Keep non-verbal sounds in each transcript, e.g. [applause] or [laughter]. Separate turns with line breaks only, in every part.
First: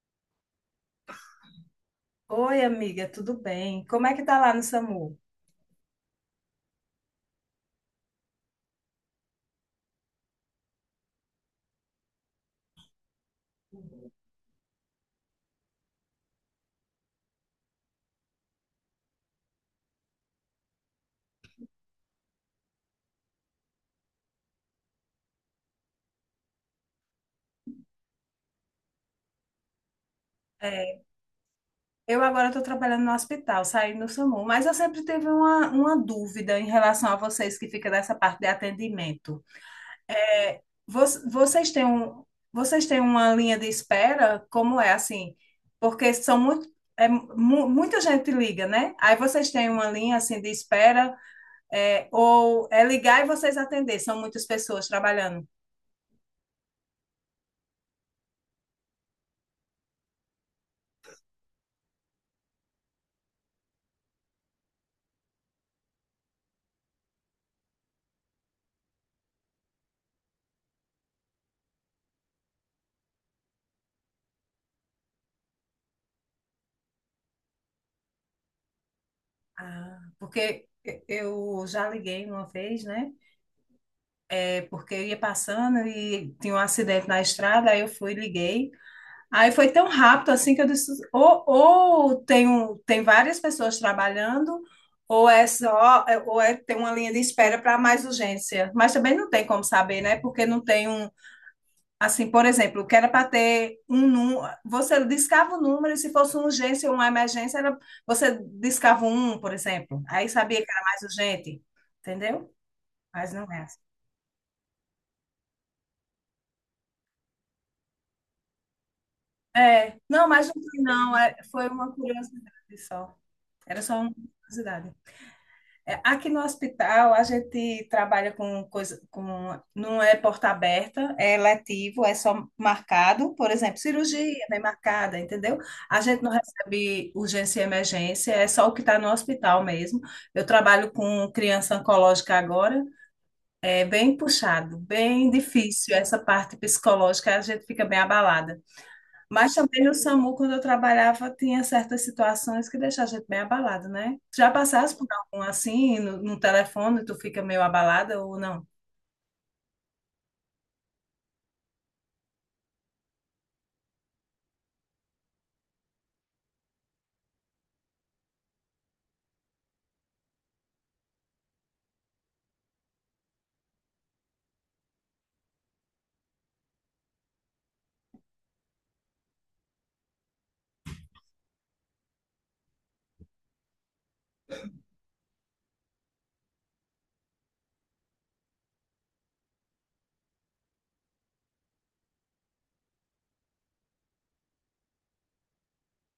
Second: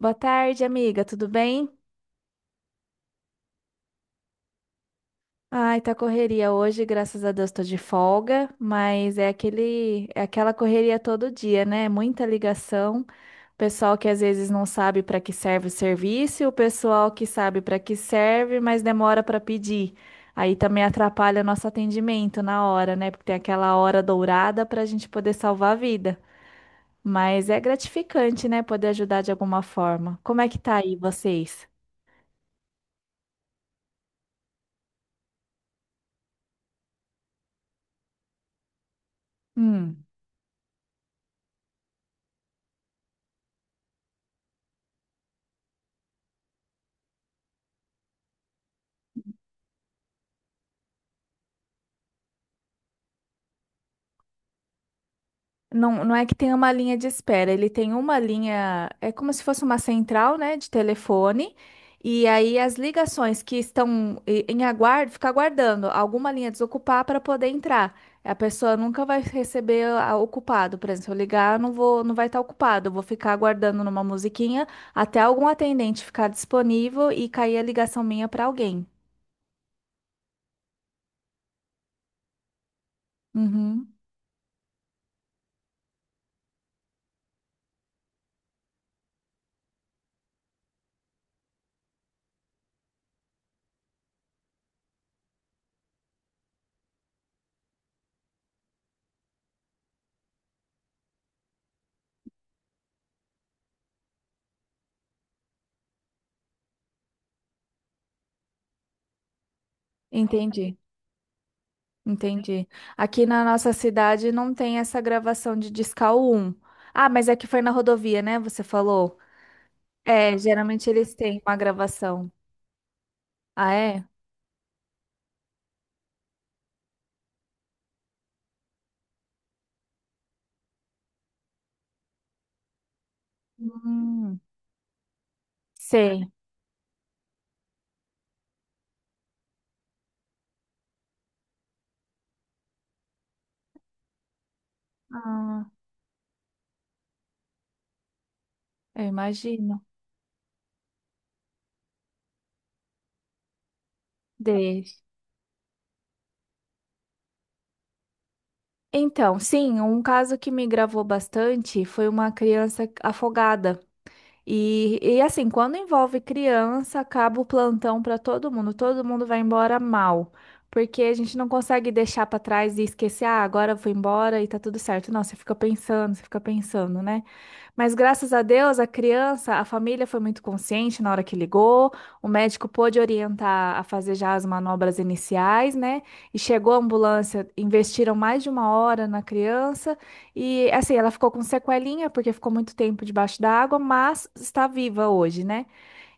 Boa tarde, amiga, tudo bem?
Oi, amiga, tudo bem? Como é que tá lá no SAMU?
Ai, tá correria hoje, graças a Deus tô de folga, mas é aquela correria todo dia, né? Muita ligação, pessoal que às vezes não sabe para que serve o serviço, e o pessoal que sabe para que serve, mas demora para pedir. Aí também atrapalha nosso atendimento na hora, né? Porque tem aquela hora dourada para a gente poder salvar a vida. Mas é gratificante, né? Poder ajudar de alguma forma. Como é que tá aí
É,
vocês?
eu agora estou trabalhando no hospital, saí no SAMU, mas eu sempre tive uma dúvida em relação a vocês que ficam nessa parte de atendimento.
Hum.
É, vocês têm uma linha de espera? Como é assim? Porque são muita gente liga, né? Aí vocês têm uma linha assim de espera, ou é ligar e vocês atender? São muitas pessoas trabalhando.
Não, não é que tem uma linha de espera, ele tem uma linha, é como se fosse uma central, né, de telefone, e aí as ligações que estão em aguardo, fica aguardando alguma linha desocupar para poder entrar. A pessoa nunca vai receber ocupado, por exemplo, se eu ligar, eu não vou, não vai estar ocupado, eu vou ficar aguardando numa musiquinha até algum atendente ficar disponível e cair a ligação minha para alguém.
Ah, porque eu já liguei uma vez, né?
Uhum,
Porque eu ia passando e tinha um acidente na estrada, aí eu fui, liguei. Aí foi tão rápido assim que eu disse, ou tem, tem várias pessoas trabalhando, ou é só, tem uma linha de espera para mais urgência. Mas também não tem como saber, né? Porque não tem um, assim, por exemplo, que era para ter um número, você discava o número e se fosse uma urgência ou uma emergência, era, você discava um, por exemplo. Aí sabia que
entendi.
era mais urgente, entendeu?
Entendi. Aqui
Mas
na
não é
nossa
assim.
cidade não tem essa gravação de Discal um. Ah, mas é que foi na rodovia, né? Você falou.
É, não,
É,
mas não tem,
geralmente eles
não. É,
têm uma
foi uma
gravação.
curiosidade só.
Ah,
Era só
é?
uma curiosidade. É, aqui no hospital, a gente trabalha com coisa, com, não é porta aberta, é letivo, é só marcado. Por exemplo,
Hum,
cirurgia bem marcada, entendeu? A gente
sei.
não recebe urgência e emergência, é só o que está no hospital mesmo. Eu trabalho com criança oncológica agora, é bem puxado, bem
Ah,
difícil essa parte psicológica, a gente fica bem abalada.
eu
Mas
imagino.
também no SAMU, quando eu trabalhava, tinha certas situações que deixavam a gente bem abalado, né? Já
Deixa.
passasse por algum assim, no telefone, tu fica meio abalada ou não?
Então, sim, um caso que me gravou bastante foi uma criança afogada. E assim, quando envolve criança, acaba o plantão para todo mundo. Todo mundo vai embora mal, porque a gente não consegue deixar para trás e esquecer, ah, agora eu vou embora e tá tudo certo. Não, você fica pensando, né? Mas graças a Deus, a criança, a família foi muito consciente na hora que ligou. O médico pôde orientar a fazer já as manobras iniciais, né? E chegou a ambulância, investiram mais de 1 hora na criança. E assim, ela ficou com sequelinha, porque ficou muito tempo debaixo da água, mas está viva hoje, né?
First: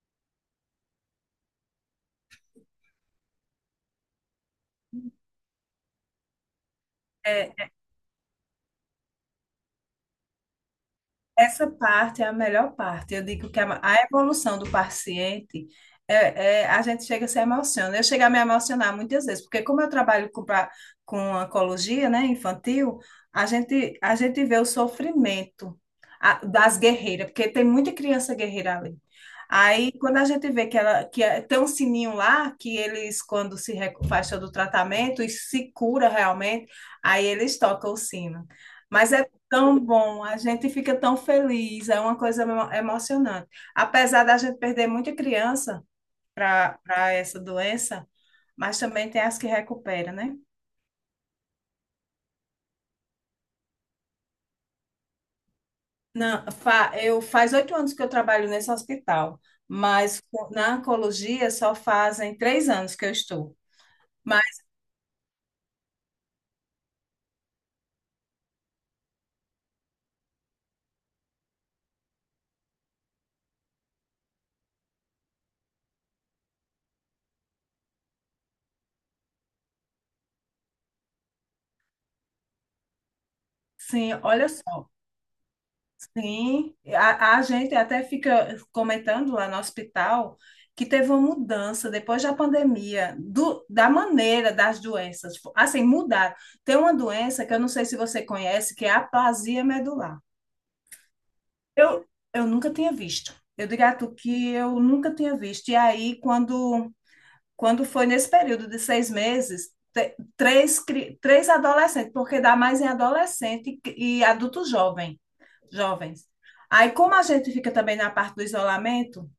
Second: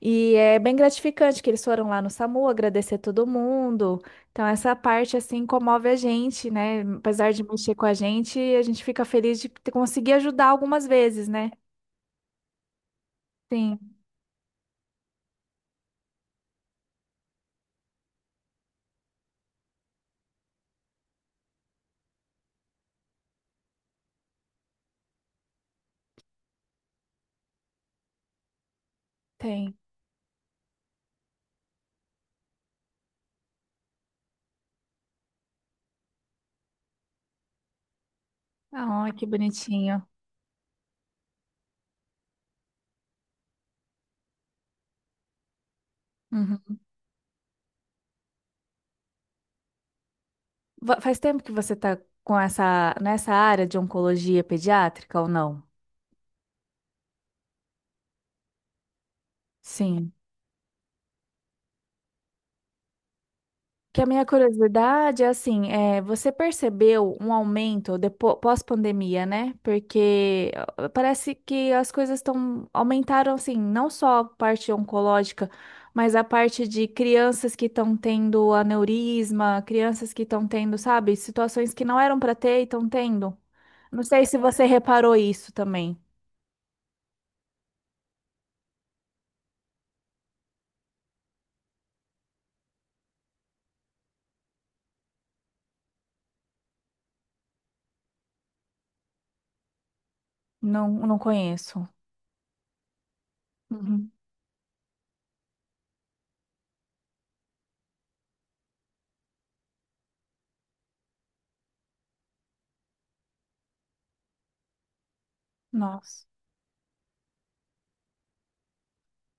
E é bem gratificante que eles foram lá no SAMU agradecer todo mundo. Então, essa parte, assim, comove a gente, né? Apesar de
É,
mexer com a gente fica feliz de conseguir ajudar algumas vezes, né?
essa parte é a melhor parte. Eu digo que a
Sim,
evolução do paciente a gente chega a se emociona. Eu chego a me emocionar muitas vezes, porque como eu trabalho com oncologia, né, infantil, a gente vê o sofrimento das guerreiras, porque tem muita criança guerreira ali.
tem.
Aí, quando a gente vê que ela que tem um sininho lá, que eles, quando se recu- faz todo o tratamento e se cura realmente, aí eles tocam o sino.
Ah,
Mas é
que
tão
bonitinho.
bom, a gente fica tão feliz, é uma coisa emocionante. Apesar da gente perder muita criança
Uhum.
para essa doença, mas também tem as que recupera, né?
Faz tempo que você tá com essa, nessa área de oncologia pediátrica ou não?
Não, eu faz 8 anos que eu trabalho nesse hospital,
Sim.
mas na oncologia só fazem 3 anos que eu estou.
Que a minha
Mas
curiosidade é assim, é, você percebeu um aumento depois, pós-pandemia, né? Porque ó, parece que as coisas estão aumentaram assim, não só a parte oncológica, mas a parte de crianças que estão tendo aneurisma, crianças que estão tendo, sabe, situações que não eram para ter e estão tendo. Não
sim,
sei se
olha
você
só.
reparou isso também.
Sim, a gente até fica comentando lá no hospital que teve uma mudança depois da pandemia, da maneira das doenças. Tipo, assim, mudaram. Tem uma doença que eu não sei se você conhece, que é a aplasia medular.
Não, não conheço.
Eu, eu nunca tinha visto. Eu digo a
Uhum.
tu que eu nunca tinha visto. E aí, quando foi nesse período de 6 meses, três, três adolescentes, porque dá mais em adolescente e adulto jovem
Nossa.
jovens. Aí, como a gente fica também na parte do isolamento,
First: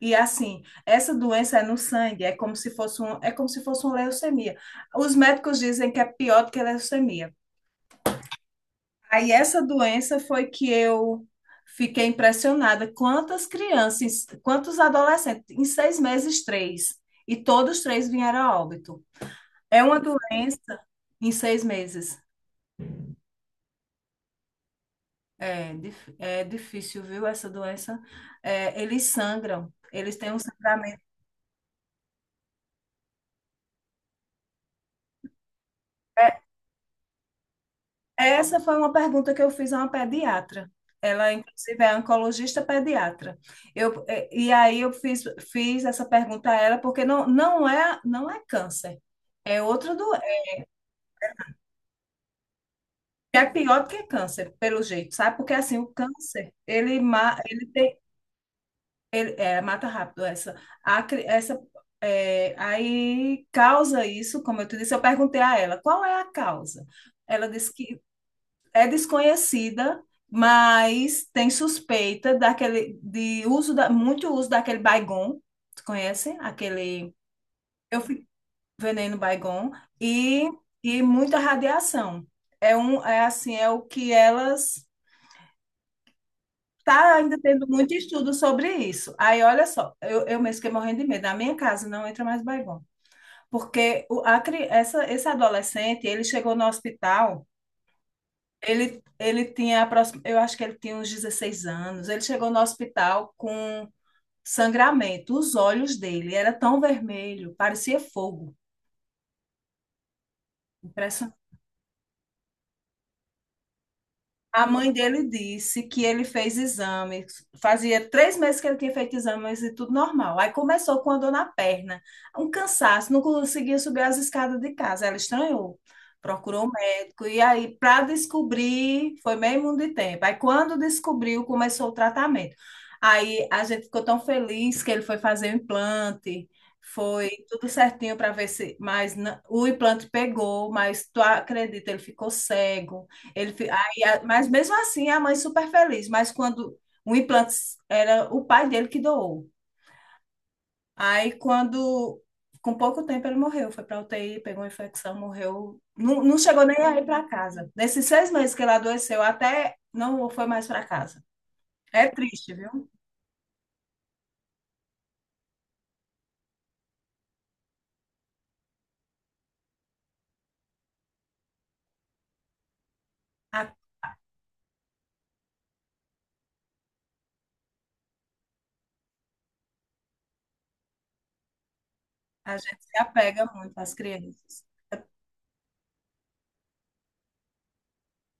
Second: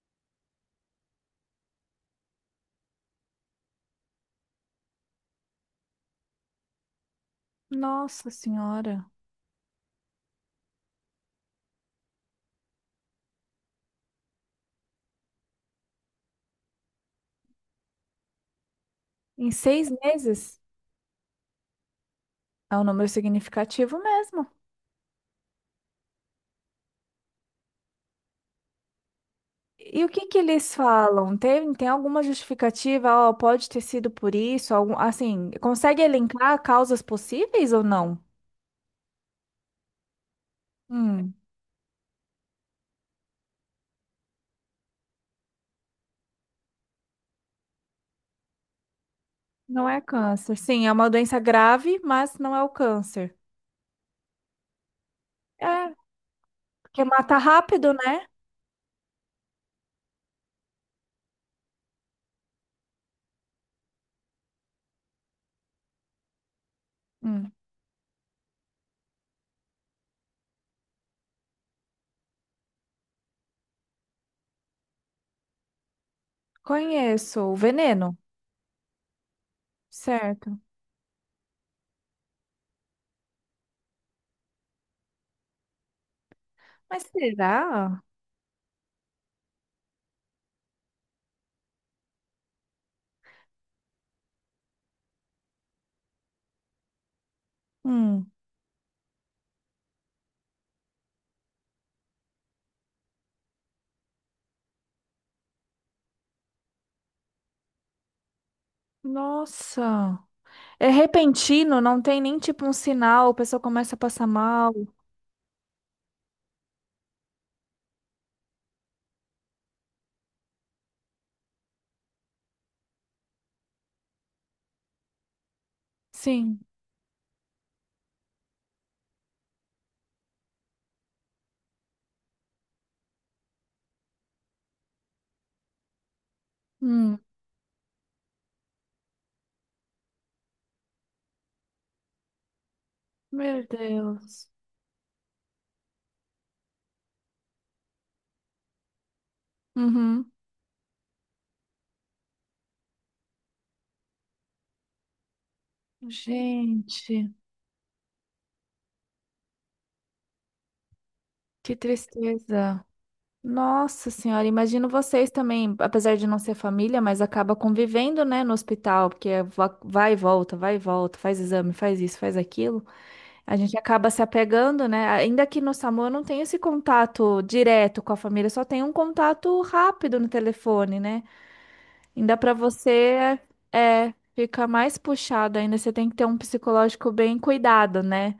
e assim, essa doença é no sangue, é como se fosse um, é como se fosse uma leucemia. Os médicos dizem que é pior do que a leucemia.
Nossa Senhora.
Aí essa doença foi que eu fiquei impressionada. Quantas crianças, quantos adolescentes, em 6 meses, três, e todos três vieram a óbito.
Em
É
seis
uma doença
meses?
em 6 meses.
É um número significativo mesmo.
É, é difícil, viu, essa doença. É, eles sangram,
E o
eles
que
têm
que
um
eles
sangramento.
falam? Tem alguma justificativa? Ó, pode ter sido por isso? Algum, assim, consegue
É,
elencar causas possíveis ou não?
essa foi uma pergunta que eu fiz a uma pediatra. Ela,
Hum,
inclusive, é oncologista pediatra. E aí eu fiz essa pergunta a ela, porque não é câncer. É
não
outra
é
doença.
câncer. Sim, é uma doença grave, mas não é o câncer.
É pior do que câncer, pelo jeito, sabe? Porque assim, o
É,
câncer, ele,
porque mata
ma ele,
rápido,
tem,
né?
ele é, mata rápido essa. A cri- essa é, aí causa isso, como eu te disse, eu perguntei a ela, qual é a causa? Ela
Hum,
disse que é desconhecida, mas tem suspeita daquele de uso da, muito uso daquele Baygon, tu conhece? Aquele
conheço o
eu
veneno,
fico veneno Baygon e
certo.
e muita radiação. É um é assim, é o que elas
Mas
tá ainda tendo muito
será?
estudo sobre isso. Aí olha só, eu mesmo fiquei morrendo de medo. Na minha casa não entra mais Baygon, porque o a, cri- essa esse adolescente, ele chegou no hospital.
Hum,
Ele tinha, eu acho que ele tinha uns 16 anos. Ele chegou no hospital com sangramento. Os olhos dele era tão vermelho, parecia fogo.
nossa. É repentino, não tem nem tipo um sinal, a pessoa começa a passar
A
mal.
mãe dele disse que ele fez exames, fazia 3 meses que ele tinha feito exames e tudo normal. Aí começou com a dor na perna, um cansaço, não conseguia subir as escadas de casa. Ela estranhou,
Sim.
procurou um médico. E aí, para descobrir, foi meio mundo de tempo. Aí, quando descobriu, começou o tratamento. Aí a gente ficou tão feliz que ele foi fazer o implante.
Hum.
Foi tudo certinho para ver se, o implante pegou, mas tu acredita, ele ficou cego. Ele,
Meu
fi- e a-
Deus.
mas mesmo assim, a mãe super feliz. Mas quando o implante era o pai dele que doou.
Uhum.
Aí, com pouco tempo, ele morreu. Foi para UTI, pegou uma infecção, morreu. Não, não chegou nem a ir para
Gente,
casa. Nesses 6 meses que ele adoeceu, até não foi mais para casa.
que
É triste, viu?
tristeza. Nossa Senhora, imagino vocês também, apesar de não ser família, mas acaba convivendo, né, no hospital, porque é vai e volta, faz exame, faz isso, faz aquilo. A
A,
gente acaba se apegando, né? Ainda que no SAMU eu não tenho esse contato direto com a família, só tenho um contato rápido no telefone, né? Ainda para
a gente se
você
apega
é,
muito às crianças.
fica mais puxado ainda, você tem que ter um psicológico bem cuidado, né?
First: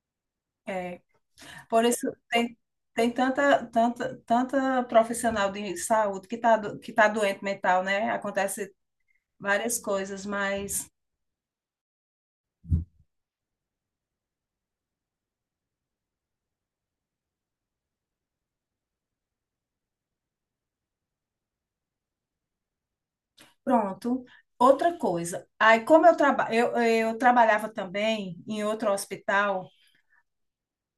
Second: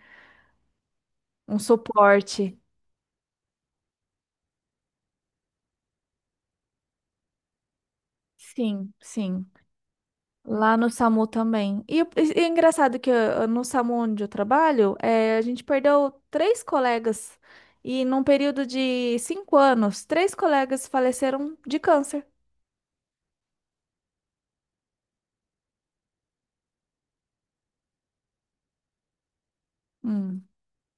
É,
Um
por isso,
suporte.
tem tanta, tanta, tanta profissional de saúde que tá doente mental, né? Acontece
Sim, sim.
várias coisas,
Lá no
mas.
SAMU também. E é engraçado que ah, no SAMU onde eu trabalho, a gente perdeu três colegas. E num período de 5 anos, três colegas faleceram de câncer.
Pronto. Outra coisa, aí como eu trabalhava também em outro hospital,
Hum.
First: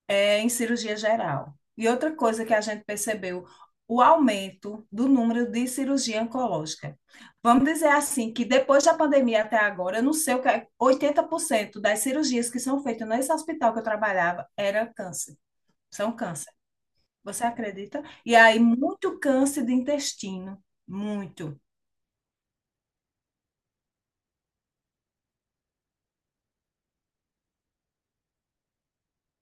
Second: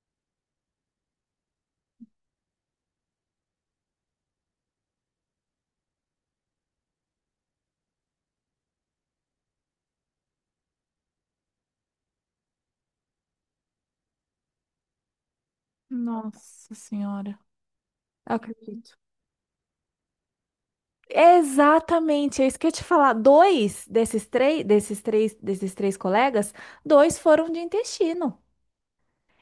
é, em cirurgia geral. E outra coisa que a gente percebeu, o aumento do número de cirurgia oncológica. Vamos dizer assim, que depois da pandemia até agora, eu não sei o que é, 80% das cirurgias que são feitas nesse hospital que eu trabalhava era câncer, são câncer.
Nossa Senhora.
Você acredita?
Eu
E aí,
acredito.
muito câncer de intestino, muito.
Exatamente, é isso que eu ia te falar. Dois desses três colegas, dois foram de intestino.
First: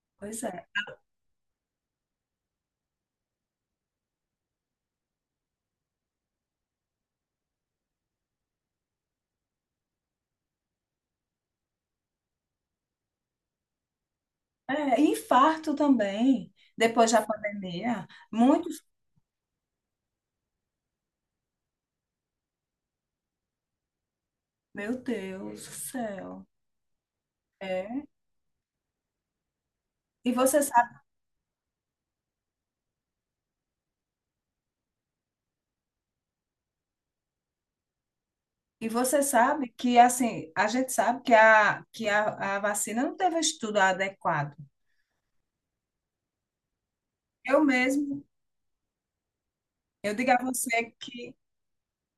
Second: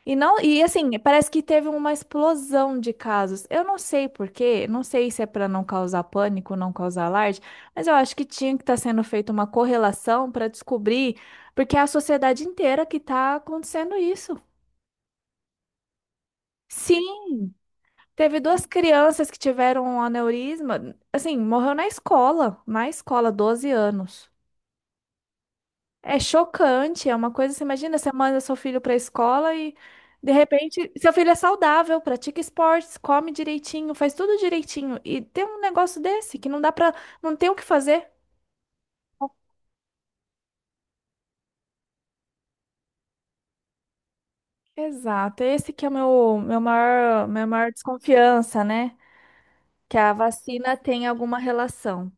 E não,
Pois
e
é.
assim, parece que teve uma explosão de casos. Eu não sei por quê, não sei se é para não causar pânico, não causar alarde, mas eu acho que tinha que estar sendo feita uma correlação para descobrir, porque é a sociedade inteira que está acontecendo isso.
É, e infarto também, depois da
Sim,
pandemia.
teve duas
Muitos,
crianças que tiveram um aneurisma, assim, morreu na escola, 12 anos.
meu Deus do
É
céu.
chocante, é uma coisa, você imagina,
É.
você manda seu filho para a escola e de
E você
repente
sabe,
seu filho é saudável, pratica esportes, come direitinho, faz tudo direitinho e tem um negócio desse que não dá para, não tem o que fazer.
e você sabe que assim, a gente sabe que a vacina não teve um estudo adequado.
Exato, esse que é o meu maior, minha
Eu
maior
mesmo,
desconfiança, né? Que a
eu digo a
vacina
você
tem
que
alguma relação.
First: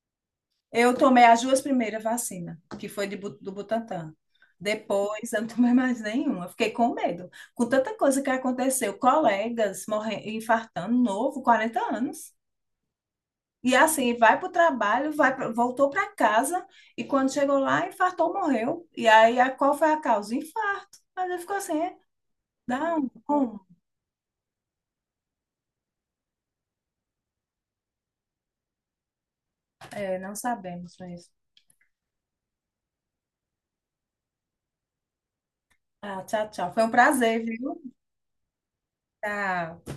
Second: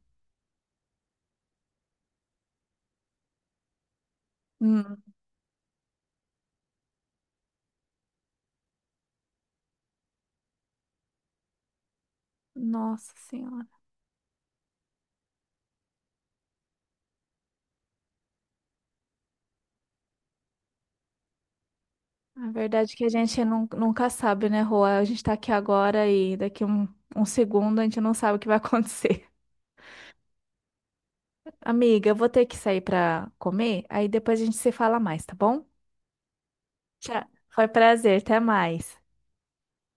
eu tomei as duas primeiras vacinas, que foi do Butantan.
Hum,
Depois eu não tomei mais nenhuma. Fiquei com medo. Com tanta coisa que aconteceu, colegas morrendo, infartando, novo, 40 anos.
nossa senhora.
E assim, vai para o trabalho, voltou para casa e quando chegou lá, infartou, morreu. E aí, qual foi a causa? Infarto. Mas ele ficou assim, é?
A verdade
Dá
é que a
um,
gente
como?
nunca sabe, né, Rua? A gente tá aqui agora e daqui um segundo a gente não sabe o que vai [laughs] acontecer.
É, não sabemos mesmo.
Amiga, eu vou ter que sair para comer, aí depois a gente se fala mais, tá bom?
Ah, tchau, tchau. Foi um
Tchau.
prazer,
Foi
viu?
prazer, até mais.
Tchau.